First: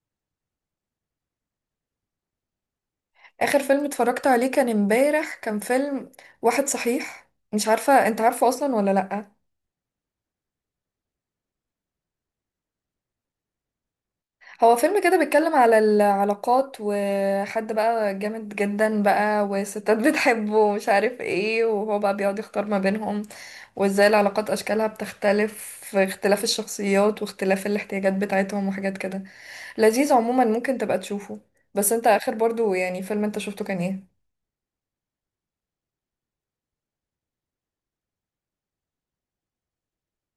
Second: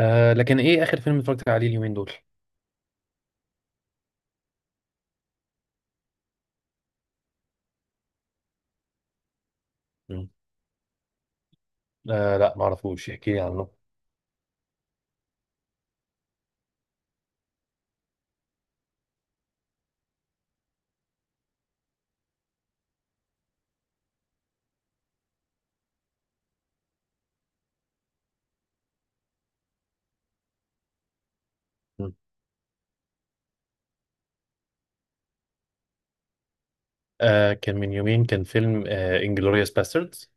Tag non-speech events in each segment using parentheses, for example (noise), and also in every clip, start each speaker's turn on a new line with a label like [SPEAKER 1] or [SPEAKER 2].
[SPEAKER 1] لكن ايه اخر فيلم اتفرجت عليه اليومين دول؟
[SPEAKER 2] اخر فيلم اتفرجت عليه كان امبارح. كان فيلم واحد، صحيح مش عارفة انت عارفه اصلا ولا لأ.
[SPEAKER 1] مم. لا، ما اعرفوش، احكي لي عنه.
[SPEAKER 2] هو فيلم كده بيتكلم على العلاقات، وحد بقى جامد جدا بقى وستات بتحبه ومش عارف ايه، وهو بقى بيقعد يختار ما بينهم وازاي العلاقات اشكالها بتختلف في اختلاف الشخصيات واختلاف الاحتياجات بتاعتهم وحاجات كده. لذيذ عموما، ممكن تبقى تشوفه. بس انت
[SPEAKER 1] مم.
[SPEAKER 2] اخر برضو يعني فيلم انت شفته كان ايه؟
[SPEAKER 1] كان من يومين، كان فيلم انجلوريوس باستردز.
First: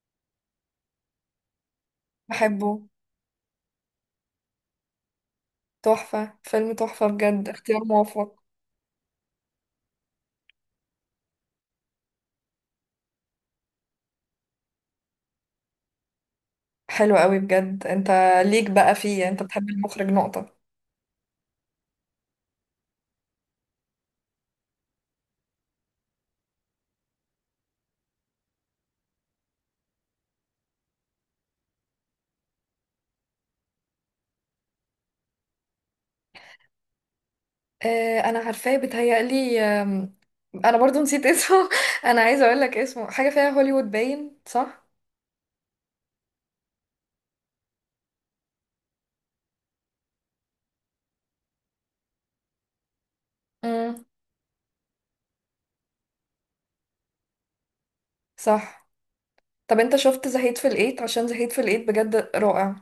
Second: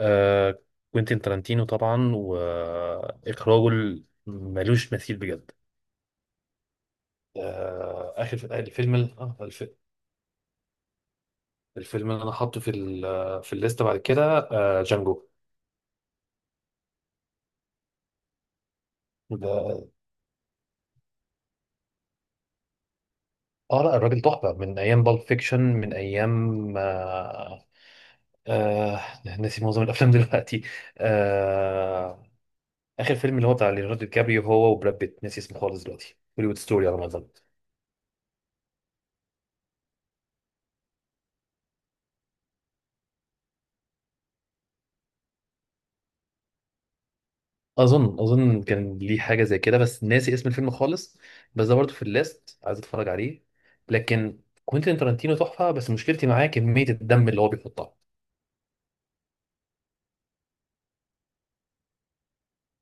[SPEAKER 1] آه كوينتين ترانتينو طبعا،
[SPEAKER 2] بحبه.
[SPEAKER 1] واخراجه ملوش مثيل بجد.
[SPEAKER 2] تحفة، فيلم تحفة بجد، اختيار
[SPEAKER 1] آه اخر
[SPEAKER 2] موفق.
[SPEAKER 1] ف- الفيلم ال- آه الف- الفيلم اللي انا حاطه في الليسته بعد كده جانجو.
[SPEAKER 2] حلو قوي بجد. انت ليك بقى فيه، انت بتحب
[SPEAKER 1] ده-
[SPEAKER 2] المخرج، نقطة.
[SPEAKER 1] اه لا، الراجل تحفه من ايام بالب فيكشن، من ايام آه ناسي معظم الافلام دلوقتي. آه اخر فيلم اللي هو بتاع ليوناردو دي كابريو، هو وبراد بيت، ناسي اسمه خالص دلوقتي، هوليوود ستوري على ما اظن.
[SPEAKER 2] اه انا عارفاه، بيتهيألي انا برضو نسيت اسمه. (laughs) انا عايزة اقول لك اسمه حاجة فيها هوليوود، باين صح.
[SPEAKER 1] اظن كان ليه حاجه زي كده، بس ناسي اسم الفيلم خالص. بس ده برضه في اللاست، عايز اتفرج عليه.
[SPEAKER 2] امم.
[SPEAKER 1] لكن كوينتين ترنتينو تحفه، بس مشكلتي معاه كميه الدم اللي هو بيحطها.
[SPEAKER 2] صح. طب انت شفت زهيد في الايت؟ عشان زهيد في الايت بجد رائع.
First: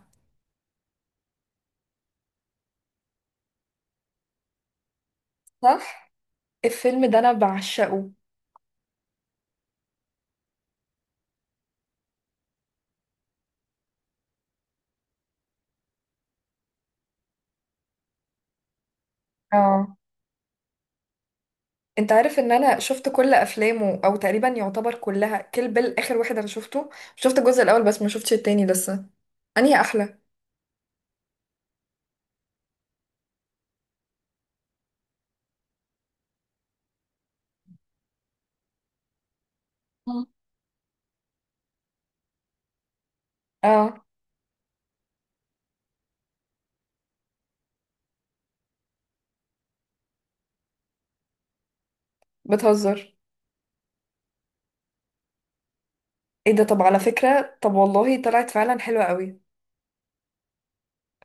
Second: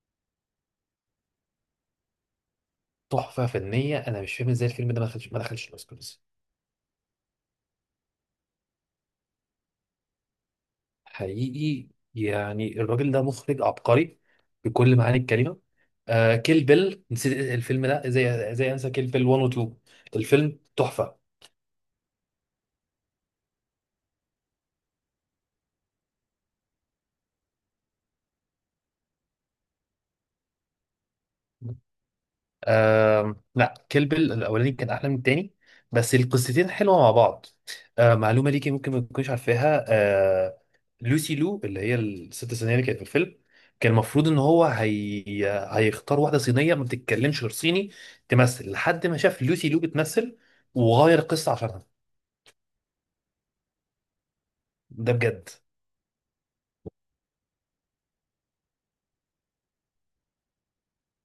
[SPEAKER 1] تحفه فنيه، انا مش فاهم ازاي الفيلم ده ما دخلش
[SPEAKER 2] صح.
[SPEAKER 1] الاوسكارز.
[SPEAKER 2] الفيلم ده انا بعشقه.
[SPEAKER 1] حقيقي، يعني الراجل ده مخرج عبقري بكل معاني الكلمه. كيل بيل، نسيت الفيلم ده ازاي، ازاي انسى كيل بيل 1 و 2؟
[SPEAKER 2] اه.
[SPEAKER 1] الفيلم تحفه.
[SPEAKER 2] انت عارف ان انا شفت كل افلامه او تقريبا يعتبر كلها، كل بال اخر واحد انا شفته. شفت الجزء الاول بس ما شفتش التاني لسه. انهي احلى؟
[SPEAKER 1] لا، كيل بيل الاولاني كان احلى من التاني، بس القصتين حلوه مع بعض. معلومه ليكي ممكن ما تكونيش عارفاها
[SPEAKER 2] مم.
[SPEAKER 1] لوسي لو، اللي هي الست صينيه اللي كانت في الفيلم، كان
[SPEAKER 2] اه.
[SPEAKER 1] المفروض ان هيختار واحده صينيه ما بتتكلمش غير صيني تمثل، لحد ما شاف لوسي لو بتمثل وغير القصه عشانها،
[SPEAKER 2] بتهزر؟
[SPEAKER 1] ده بجد.
[SPEAKER 2] ايه ده؟ طب على فكرة، طب والله طلعت فعلا حلوة قوي.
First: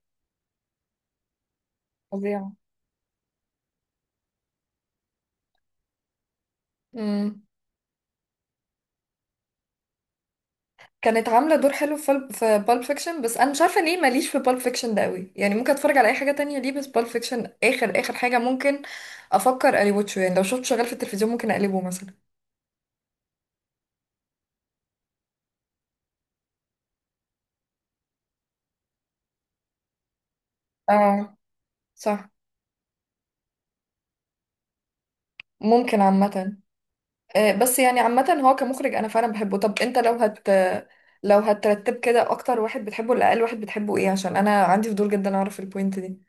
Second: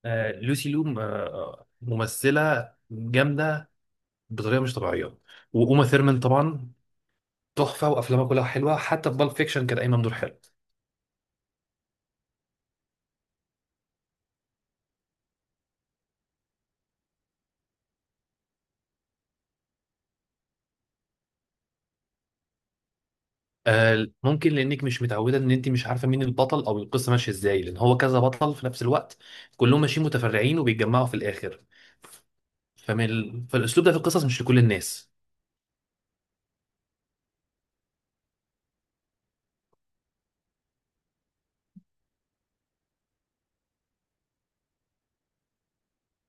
[SPEAKER 1] لوسي لو،
[SPEAKER 2] فظيعة.
[SPEAKER 1] ممثله جامده بطريقه مش طبيعيه. وأوما ثيرمان طبعا
[SPEAKER 2] امم.
[SPEAKER 1] تحفه، وافلامها كلها حلوه، حتى في بالب فيكشن كانت قايمه بدور حلو.
[SPEAKER 2] كانت عاملة دور حلو في في بالب فيكشن، بس انا مش عارفة ليه ماليش في بالب فيكشن ده قوي، يعني ممكن اتفرج على اي حاجة تانية ليه بس بالب فيكشن اخر اخر حاجة ممكن افكر الوتشه. يعني لو شفت شغال في التلفزيون ممكن اقلبه مثلا.
[SPEAKER 1] ممكن لانك مش متعوده ان انت مش عارفه مين البطل او القصه ماشيه ازاي، لان هو كذا بطل في نفس الوقت، كلهم ماشيين متفرعين وبيتجمعوا في
[SPEAKER 2] اه.
[SPEAKER 1] الاخر.
[SPEAKER 2] صح.
[SPEAKER 1] فالاسلوب ده في القصص مش لكل الناس.
[SPEAKER 2] ممكن عامة. بس يعني عامة هو كمخرج انا فعلا بحبه. طب انت لو هت، لو هترتب كده اكتر واحد بتحبه ولا اقل واحد بتحبه ايه؟ عشان انا عندي فضول جدا اعرف البوينت دي.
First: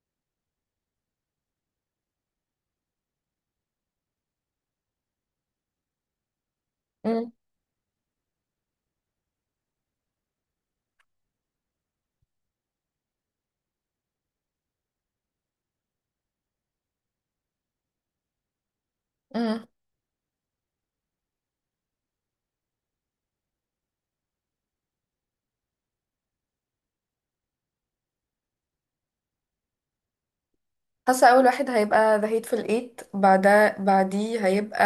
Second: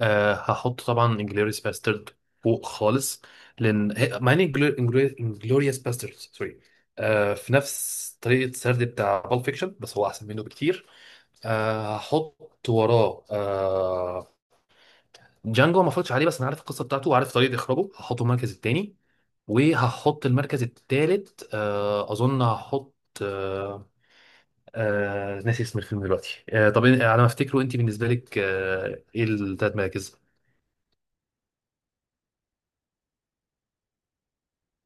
[SPEAKER 1] هحط طبعا انجلوريوس باسترد فوق خالص، مع ان انجلوريوس باسترد، سوري، في نفس طريقه السرد بتاع بول فيكشن، بس هو احسن منه بكتير. هحط وراه جانجو. ما اتفرجتش عليه، بس انا عارف القصه بتاعته وعارف طريقه اخراجه، هحطه المركز الثاني.
[SPEAKER 2] امم.
[SPEAKER 1] وهحط المركز الثالث اظن هحط آه ناسي اسم الفيلم دلوقتي. طب على ما افتكره، انت بالنسبه لك، ايه الثلاث مراكز؟
[SPEAKER 2] حاسة أول واحد هيبقى The Hateful Eight، بعدها بعديه هيبقى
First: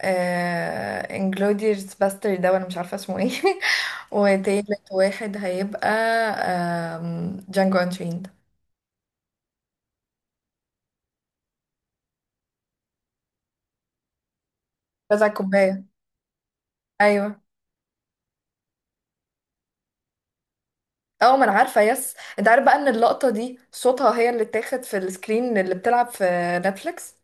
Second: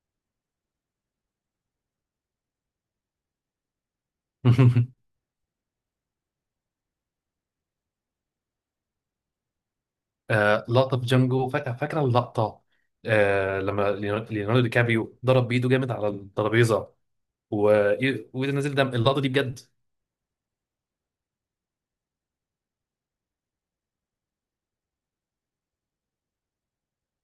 [SPEAKER 2] Inglourious Bastard، ده وأنا مش عارفة اسمه ايه. (laughs) وتالت
[SPEAKER 1] (laughs)
[SPEAKER 2] واحد هيبقى Django Unchained.
[SPEAKER 1] لقطه في جانجو فاكره، فاكره اللقطه، لما ليوناردو دي كابريو
[SPEAKER 2] بس على
[SPEAKER 1] ضرب بايده
[SPEAKER 2] الكوباية.
[SPEAKER 1] جامد على الترابيزه
[SPEAKER 2] أيوه.
[SPEAKER 1] و- وايده نزل دم، اللقطه دي بجد.
[SPEAKER 2] اه ما انا عارفة، يس. انت عارف بقى ان اللقطة دي صوتها هي اللي اتاخد في السكرين اللي بتلعب في نتفليكس.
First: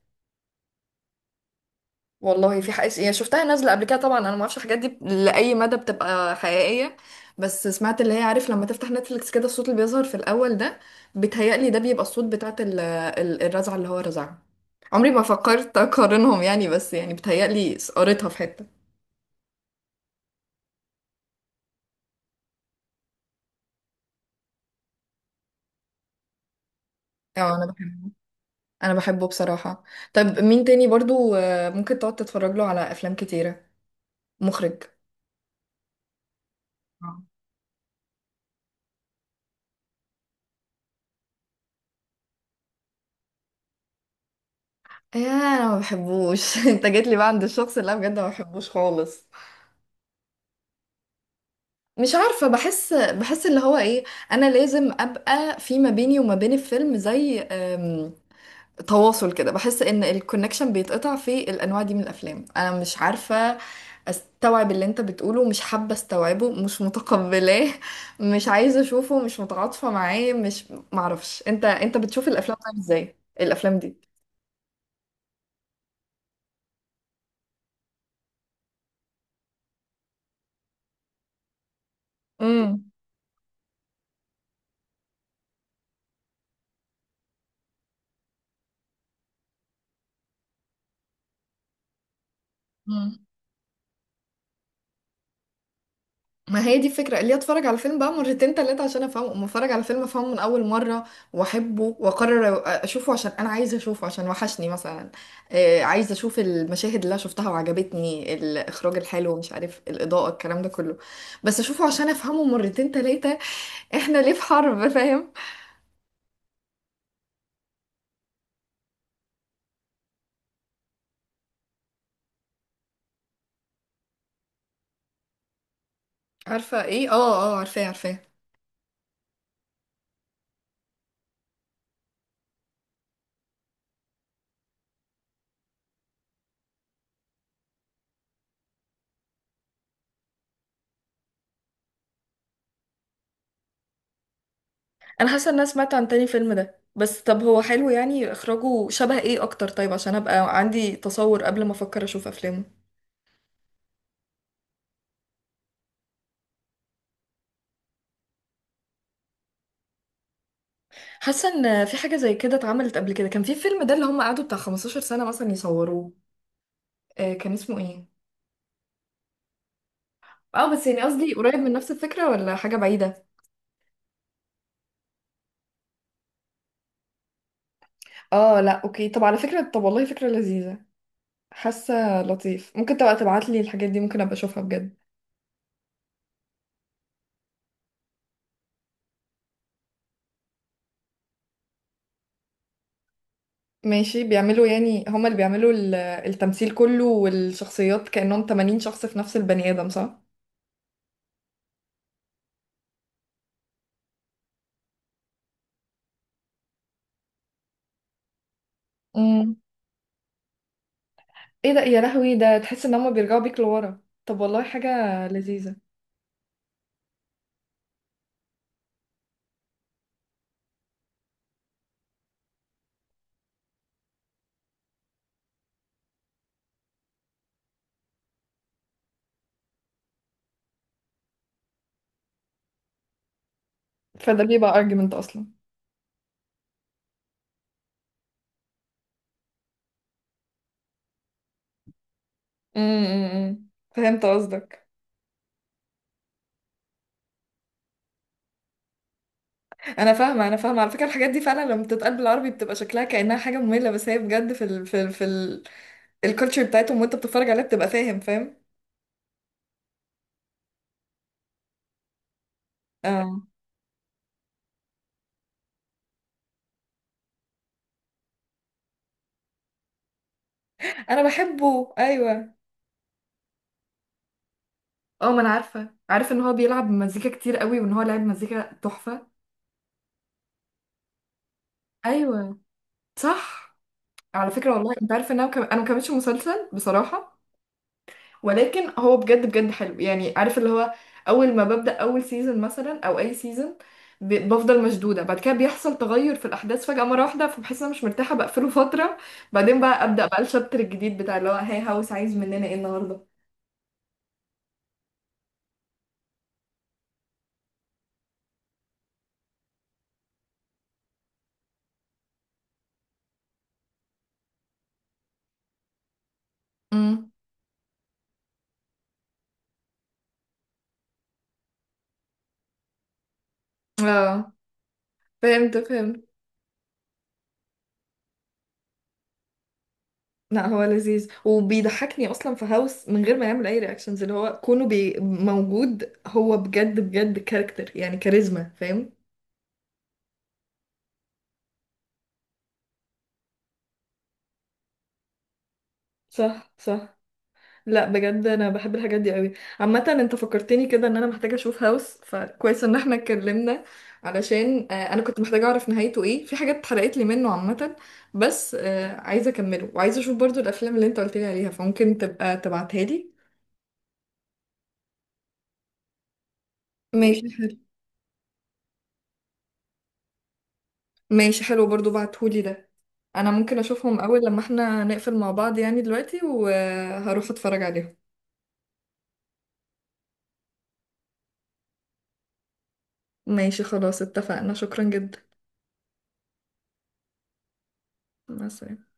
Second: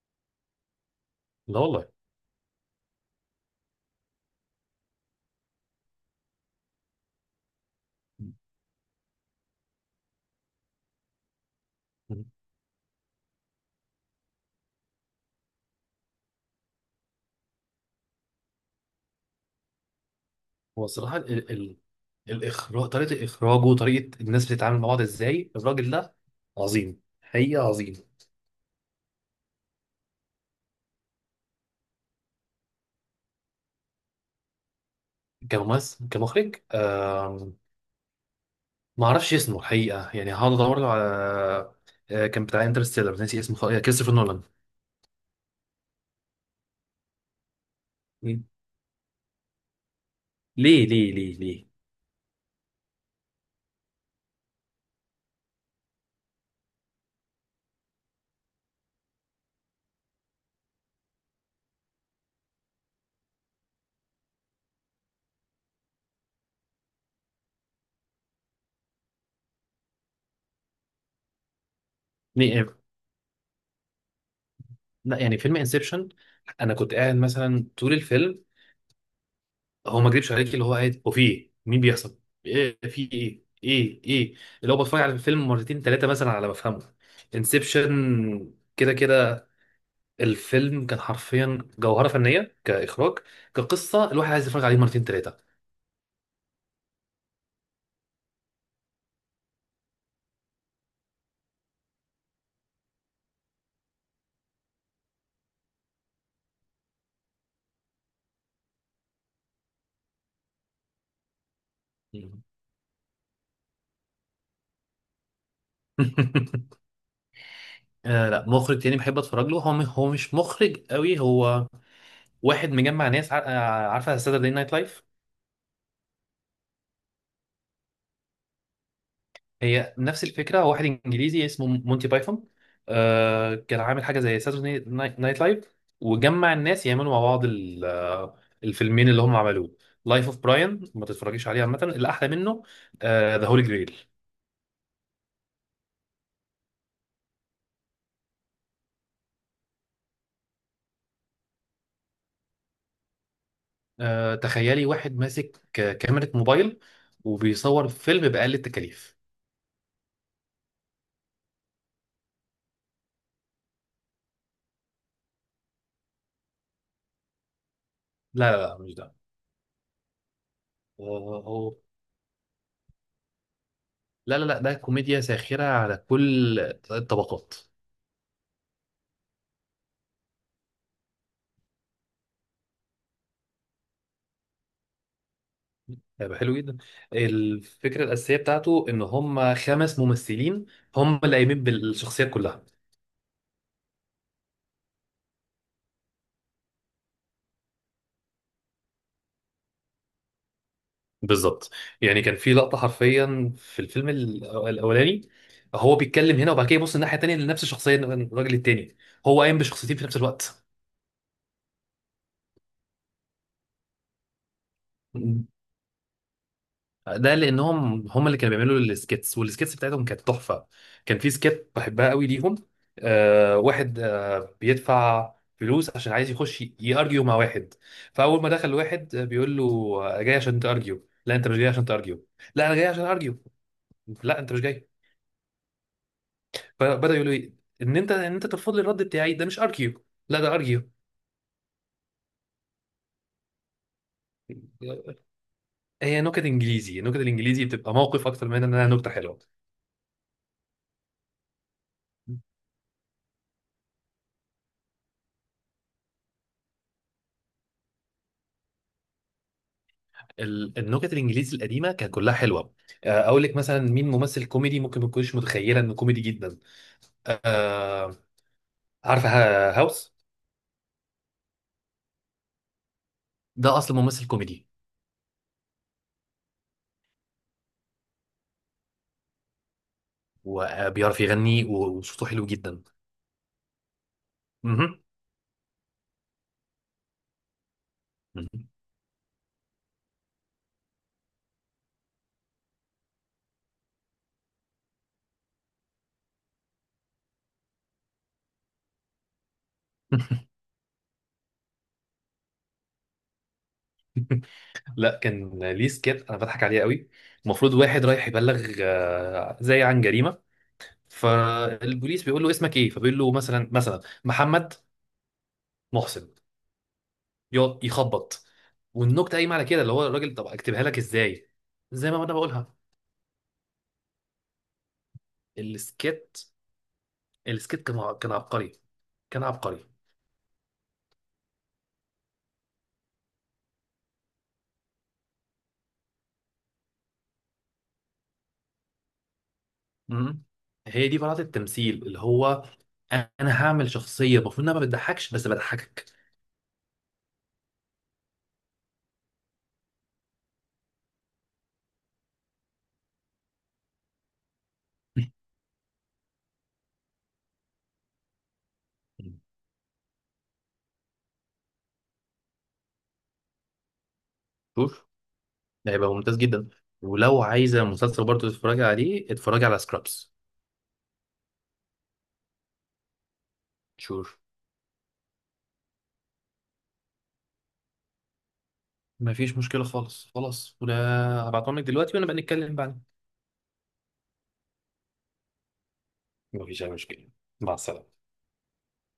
[SPEAKER 1] لا والله.
[SPEAKER 2] والله في حقيقة، يعني شفتها نازلة قبل كده، طبعا انا ما اعرفش الحاجات دي لأي مدى بتبقى حقيقية. بس سمعت اللي هي، عارف لما تفتح نتفليكس كده الصوت اللي بيظهر في الأول ده، بيتهيألي ده بيبقى الصوت بتاعت الرزعة اللي هو رزعها. عمري ما فكرت أقارنهم يعني، بس يعني بيتهيألي قريتها في حتة.
[SPEAKER 1] هو الصراحة الإخراج، طريقة إخراجه وطريقة الناس بتتعامل مع بعض إزاي، الراجل ده عظيم،
[SPEAKER 2] اه
[SPEAKER 1] حقيقة
[SPEAKER 2] انا
[SPEAKER 1] عظيم.
[SPEAKER 2] بحبه. انا بحبه بصراحة. طب مين تاني برضو ممكن تقعد تتفرج له على افلام كتيرة، مخرج؟
[SPEAKER 1] كممثل، كمخرج
[SPEAKER 2] آه.
[SPEAKER 1] آم... ما أعرفش اسمه الحقيقة، يعني هقعد أدور له على كان بتاع انترستيلر، ناسي اسمه كريستوفر نولان.
[SPEAKER 2] يا انا ما بحبوش. (laughs) انت جيت لي بقى عند الشخص اللي انا بجد ما
[SPEAKER 1] مين؟
[SPEAKER 2] بحبوش خالص.
[SPEAKER 1] ليه؟
[SPEAKER 2] مش عارفة، بحس، بحس اللي هو ايه. انا لازم ابقى في ما بيني وما بين الفيلم زي تواصل كده. بحس ان الكونكشن بيتقطع في الانواع دي من الافلام. انا مش عارفة استوعب اللي انت بتقوله، مش حابة استوعبه، مش متقبلاه، مش عايزة اشوفه، مش متعاطفة معاه، مش معرفش. انت بتشوف الافلام
[SPEAKER 1] ليه؟
[SPEAKER 2] طيب؟ ازاي الافلام دي؟
[SPEAKER 1] لا، يعني فيلم انسبشن، أنا كنت قاعد مثلا طول الفيلم، هو ما اكذبش عليك، اللي هو قاعد وفي ايه، مين بيحصل ايه،
[SPEAKER 2] امم.
[SPEAKER 1] في ايه ايه. اللي هو بتفرج على الفيلم مرتين ثلاثه مثلا على ما افهمه. انسبشن كده كده الفيلم كان حرفيا جوهره فنيه كاخراج، كقصه، الواحد عايز يتفرج عليه مرتين ثلاثه.
[SPEAKER 2] ما هي دي الفكرة، اللي اتفرج على فيلم بقى مرتين تلاتة عشان افهمه. اما اتفرج على فيلم افهمه من اول مرة واحبه واقرر اشوفه عشان انا عايزة اشوفه عشان وحشني مثلا، عايزة اشوف المشاهد اللي انا شفتها وعجبتني، الاخراج الحلو، مش عارف الاضاءة، الكلام ده كله. بس اشوفه عشان افهمه مرتين تلاتة، احنا ليه في حرب؟ فاهم.
[SPEAKER 1] (laughs) لا، مخرج تاني بحب اتفرج له، هو مش مخرج قوي، هو واحد مجمع ناس عارفه ساتردي نايت لايف؟
[SPEAKER 2] عارفة ايه؟ اه اه، عارفاه عارفاه.
[SPEAKER 1] هي نفس الفكره، واحد انجليزي اسمه مونتي بايثون، كان عامل حاجه زي ساتورday نايت لايف، وجمع الناس يعملوا مع بعض الفيلمين اللي هم عملوه. لايف اوف براين ما تتفرجيش عليه عامه، الاحلى منه ذا هولي جريل.
[SPEAKER 2] انا حاسه ان انا سمعت عن تاني فيلم ده، بس طب هو حلو؟ يعني اخراجه شبه ايه اكتر؟ طيب عشان ابقى عندي تصور قبل ما افكر اشوف افلامه.
[SPEAKER 1] تخيلي واحد ماسك كاميرا موبايل وبيصور فيلم بأقل التكاليف.
[SPEAKER 2] حاسه ان في حاجه زي كده اتعملت قبل كده، كان في فيلم ده اللي هم قعدوا بتاع 15 سنه مثلا يصوروه. آه كان اسمه ايه؟
[SPEAKER 1] لا لا لا، مش ده.
[SPEAKER 2] اه بس يعني
[SPEAKER 1] هو
[SPEAKER 2] قصدي قريب من
[SPEAKER 1] هو-
[SPEAKER 2] نفس الفكره ولا حاجه بعيده؟
[SPEAKER 1] لا لا لا، ده كوميديا ساخرة على كل الطبقات.
[SPEAKER 2] اه لا اوكي. طب على فكره، طب والله فكره لذيذه. حاسه لطيف، ممكن تبقى تبعت لي الحاجات دي، ممكن ابقى اشوفها بجد.
[SPEAKER 1] هيبقى حلو جدا. الفكره الاساسيه بتاعته ان هم خمس ممثلين هم اللي قايمين بالشخصيات كلها.
[SPEAKER 2] ماشي، بيعملوا يعني هم اللي بيعملوا التمثيل كله والشخصيات، كانهم 80 شخص في نفس البني ادم، صح.
[SPEAKER 1] بالظبط. يعني كان في لقطه حرفيا في الاولاني، هو بيتكلم هنا وبعد كده يبص الناحيه التانيه لنفس الشخصيه الراجل التاني، هو
[SPEAKER 2] امم.
[SPEAKER 1] قايم بشخصيتين في نفس الوقت.
[SPEAKER 2] ايه ده، يا لهوي، ده تحس ان هم بيرجعوا بيك لورا. طب والله حاجه لذيذه.
[SPEAKER 1] ده لانهم هم اللي كانوا بيعملوا السكيتس، والسكيتس بتاعتهم كانت تحفه. كان في سكيت بحبها قوي ليهم، واحد بيدفع فلوس عشان عايز يخش يارجيو مع واحد، فاول ما دخل واحد بيقول له جاي عشان تارجيو؟ لا، انت مش جاي عشان تارجيو. لا، انا جاي عشان ارجيو. لا،
[SPEAKER 2] فده
[SPEAKER 1] انت مش
[SPEAKER 2] بيبقى
[SPEAKER 1] جاي.
[SPEAKER 2] ارجيومنت اصلا.
[SPEAKER 1] فبدا يقول له إيه؟ ان انت، ان انت ترفض لي الرد بتاعي، ده مش ارجيو. لا، ده ارجيو.
[SPEAKER 2] امم. فهمت قصدك.
[SPEAKER 1] هي نكت انجليزي، نكت الانجليزي بتبقى موقف اكتر من انها نكته حلوه.
[SPEAKER 2] انا فاهمه، انا فاهمه على فكره. الحاجات دي فعلا لما بتتقال بالعربي بتبقى شكلها كانها حاجه ممله، بس هي بجد في ال الكالتشر بتاعتهم، وانت بتتفرج عليها بتبقى فاهم فاهم.
[SPEAKER 1] النكت الانجليزي القديمه كانت كلها حلوه.
[SPEAKER 2] اه
[SPEAKER 1] اقول لك مثلا مين ممثل كوميدي ممكن ما تكونش متخيله انه كوميدي جدا؟ آه، عارفه هاوس؟
[SPEAKER 2] انا بحبه ايوه.
[SPEAKER 1] ده اصلا ممثل كوميدي.
[SPEAKER 2] اه ما انا عارفه، عارفه ان هو بيلعب مزيكا كتير قوي وان هو لاعب مزيكا تحفه.
[SPEAKER 1] وبيعرف يغني وصوته حلو
[SPEAKER 2] ايوه.
[SPEAKER 1] جدا.
[SPEAKER 2] صح. على فكره، والله
[SPEAKER 1] مهم.
[SPEAKER 2] انت عارفه ان انا انا ما كملتش المسلسل بصراحه.
[SPEAKER 1] مهم.
[SPEAKER 2] ولكن هو بجد بجد حلو. يعني عارف اللي هو اول ما ببدأ اول سيزون مثلا او اي سيزون بفضل مشدودة، بعد كده بيحصل تغير في الاحداث فجأة مرة واحدة، فبحس ان انا مش مرتاحة بقفله (laughs) فترة. بعدين بقى أبدأ بقى الشابتر الجديد بتاع اللي هو هاي، هاوس عايز مننا ايه النهاردة.
[SPEAKER 1] (laughs) لا كان ليه سكيت انا بضحك عليه قوي. المفروض واحد رايح يبلغ زي عن جريمه، فالبوليس بيقول له اسمك ايه، فبيقول له مثلا، مثلا محمد محسن.
[SPEAKER 2] امم.
[SPEAKER 1] يقعد يخبط. والنكته قايمه على كده، اللي هو الراجل طب اكتبها لك ازاي زي ما انا بقولها.
[SPEAKER 2] اه، فهمت فهمت.
[SPEAKER 1] السكيت، كان عبقري، كان عبقري.
[SPEAKER 2] لا هو لذيذ، وبيضحكني اصلا في هاوس من غير ما يعمل اي رياكشنز. اللي هو كونه بي موجود، هو بجد بجد كاركتر يعني كاريزما، فاهم.
[SPEAKER 1] مم. هي دي براءة التمثيل، اللي هو انا هعمل شخصيه المفروض انها ما بتضحكش بس بضحكك.
[SPEAKER 2] صح صح. لا بجد انا بحب الحاجات دي قوي. عامه انت فكرتني كده ان انا محتاجه اشوف هاوس، فكويس ان احنا اتكلمنا علشان انا كنت محتاجه اعرف نهايته ايه، في حاجات اتحرقت لي منه عامه. بس
[SPEAKER 1] مم.
[SPEAKER 2] عايزه اكمله وعايزه اشوف برضو الافلام اللي انت قلت لي عليها، فممكن تبقى تبعتها لي.
[SPEAKER 1] شوف، ده هيبقى ممتاز جدا. ولو
[SPEAKER 2] ماشي حلو.
[SPEAKER 1] عايزه مسلسل برضه تتفرجي عليه، اتفرجي على سكرابس.
[SPEAKER 2] ماشي حلو برضو، بعتهولي ده. انا ممكن اشوفهم
[SPEAKER 1] شوف،
[SPEAKER 2] اول لما احنا نقفل مع بعض يعني دلوقتي، وهروح اتفرج عليهم.
[SPEAKER 1] مفيش مشكله خالص خلاص ولا، هبعتهم لك دلوقتي وانا بقى نتكلم بعدين.
[SPEAKER 2] ماشي خلاص، اتفقنا، شكرا جدا.
[SPEAKER 1] مفيش اي مشكله. مع السلامه.
[SPEAKER 2] مع السلامه.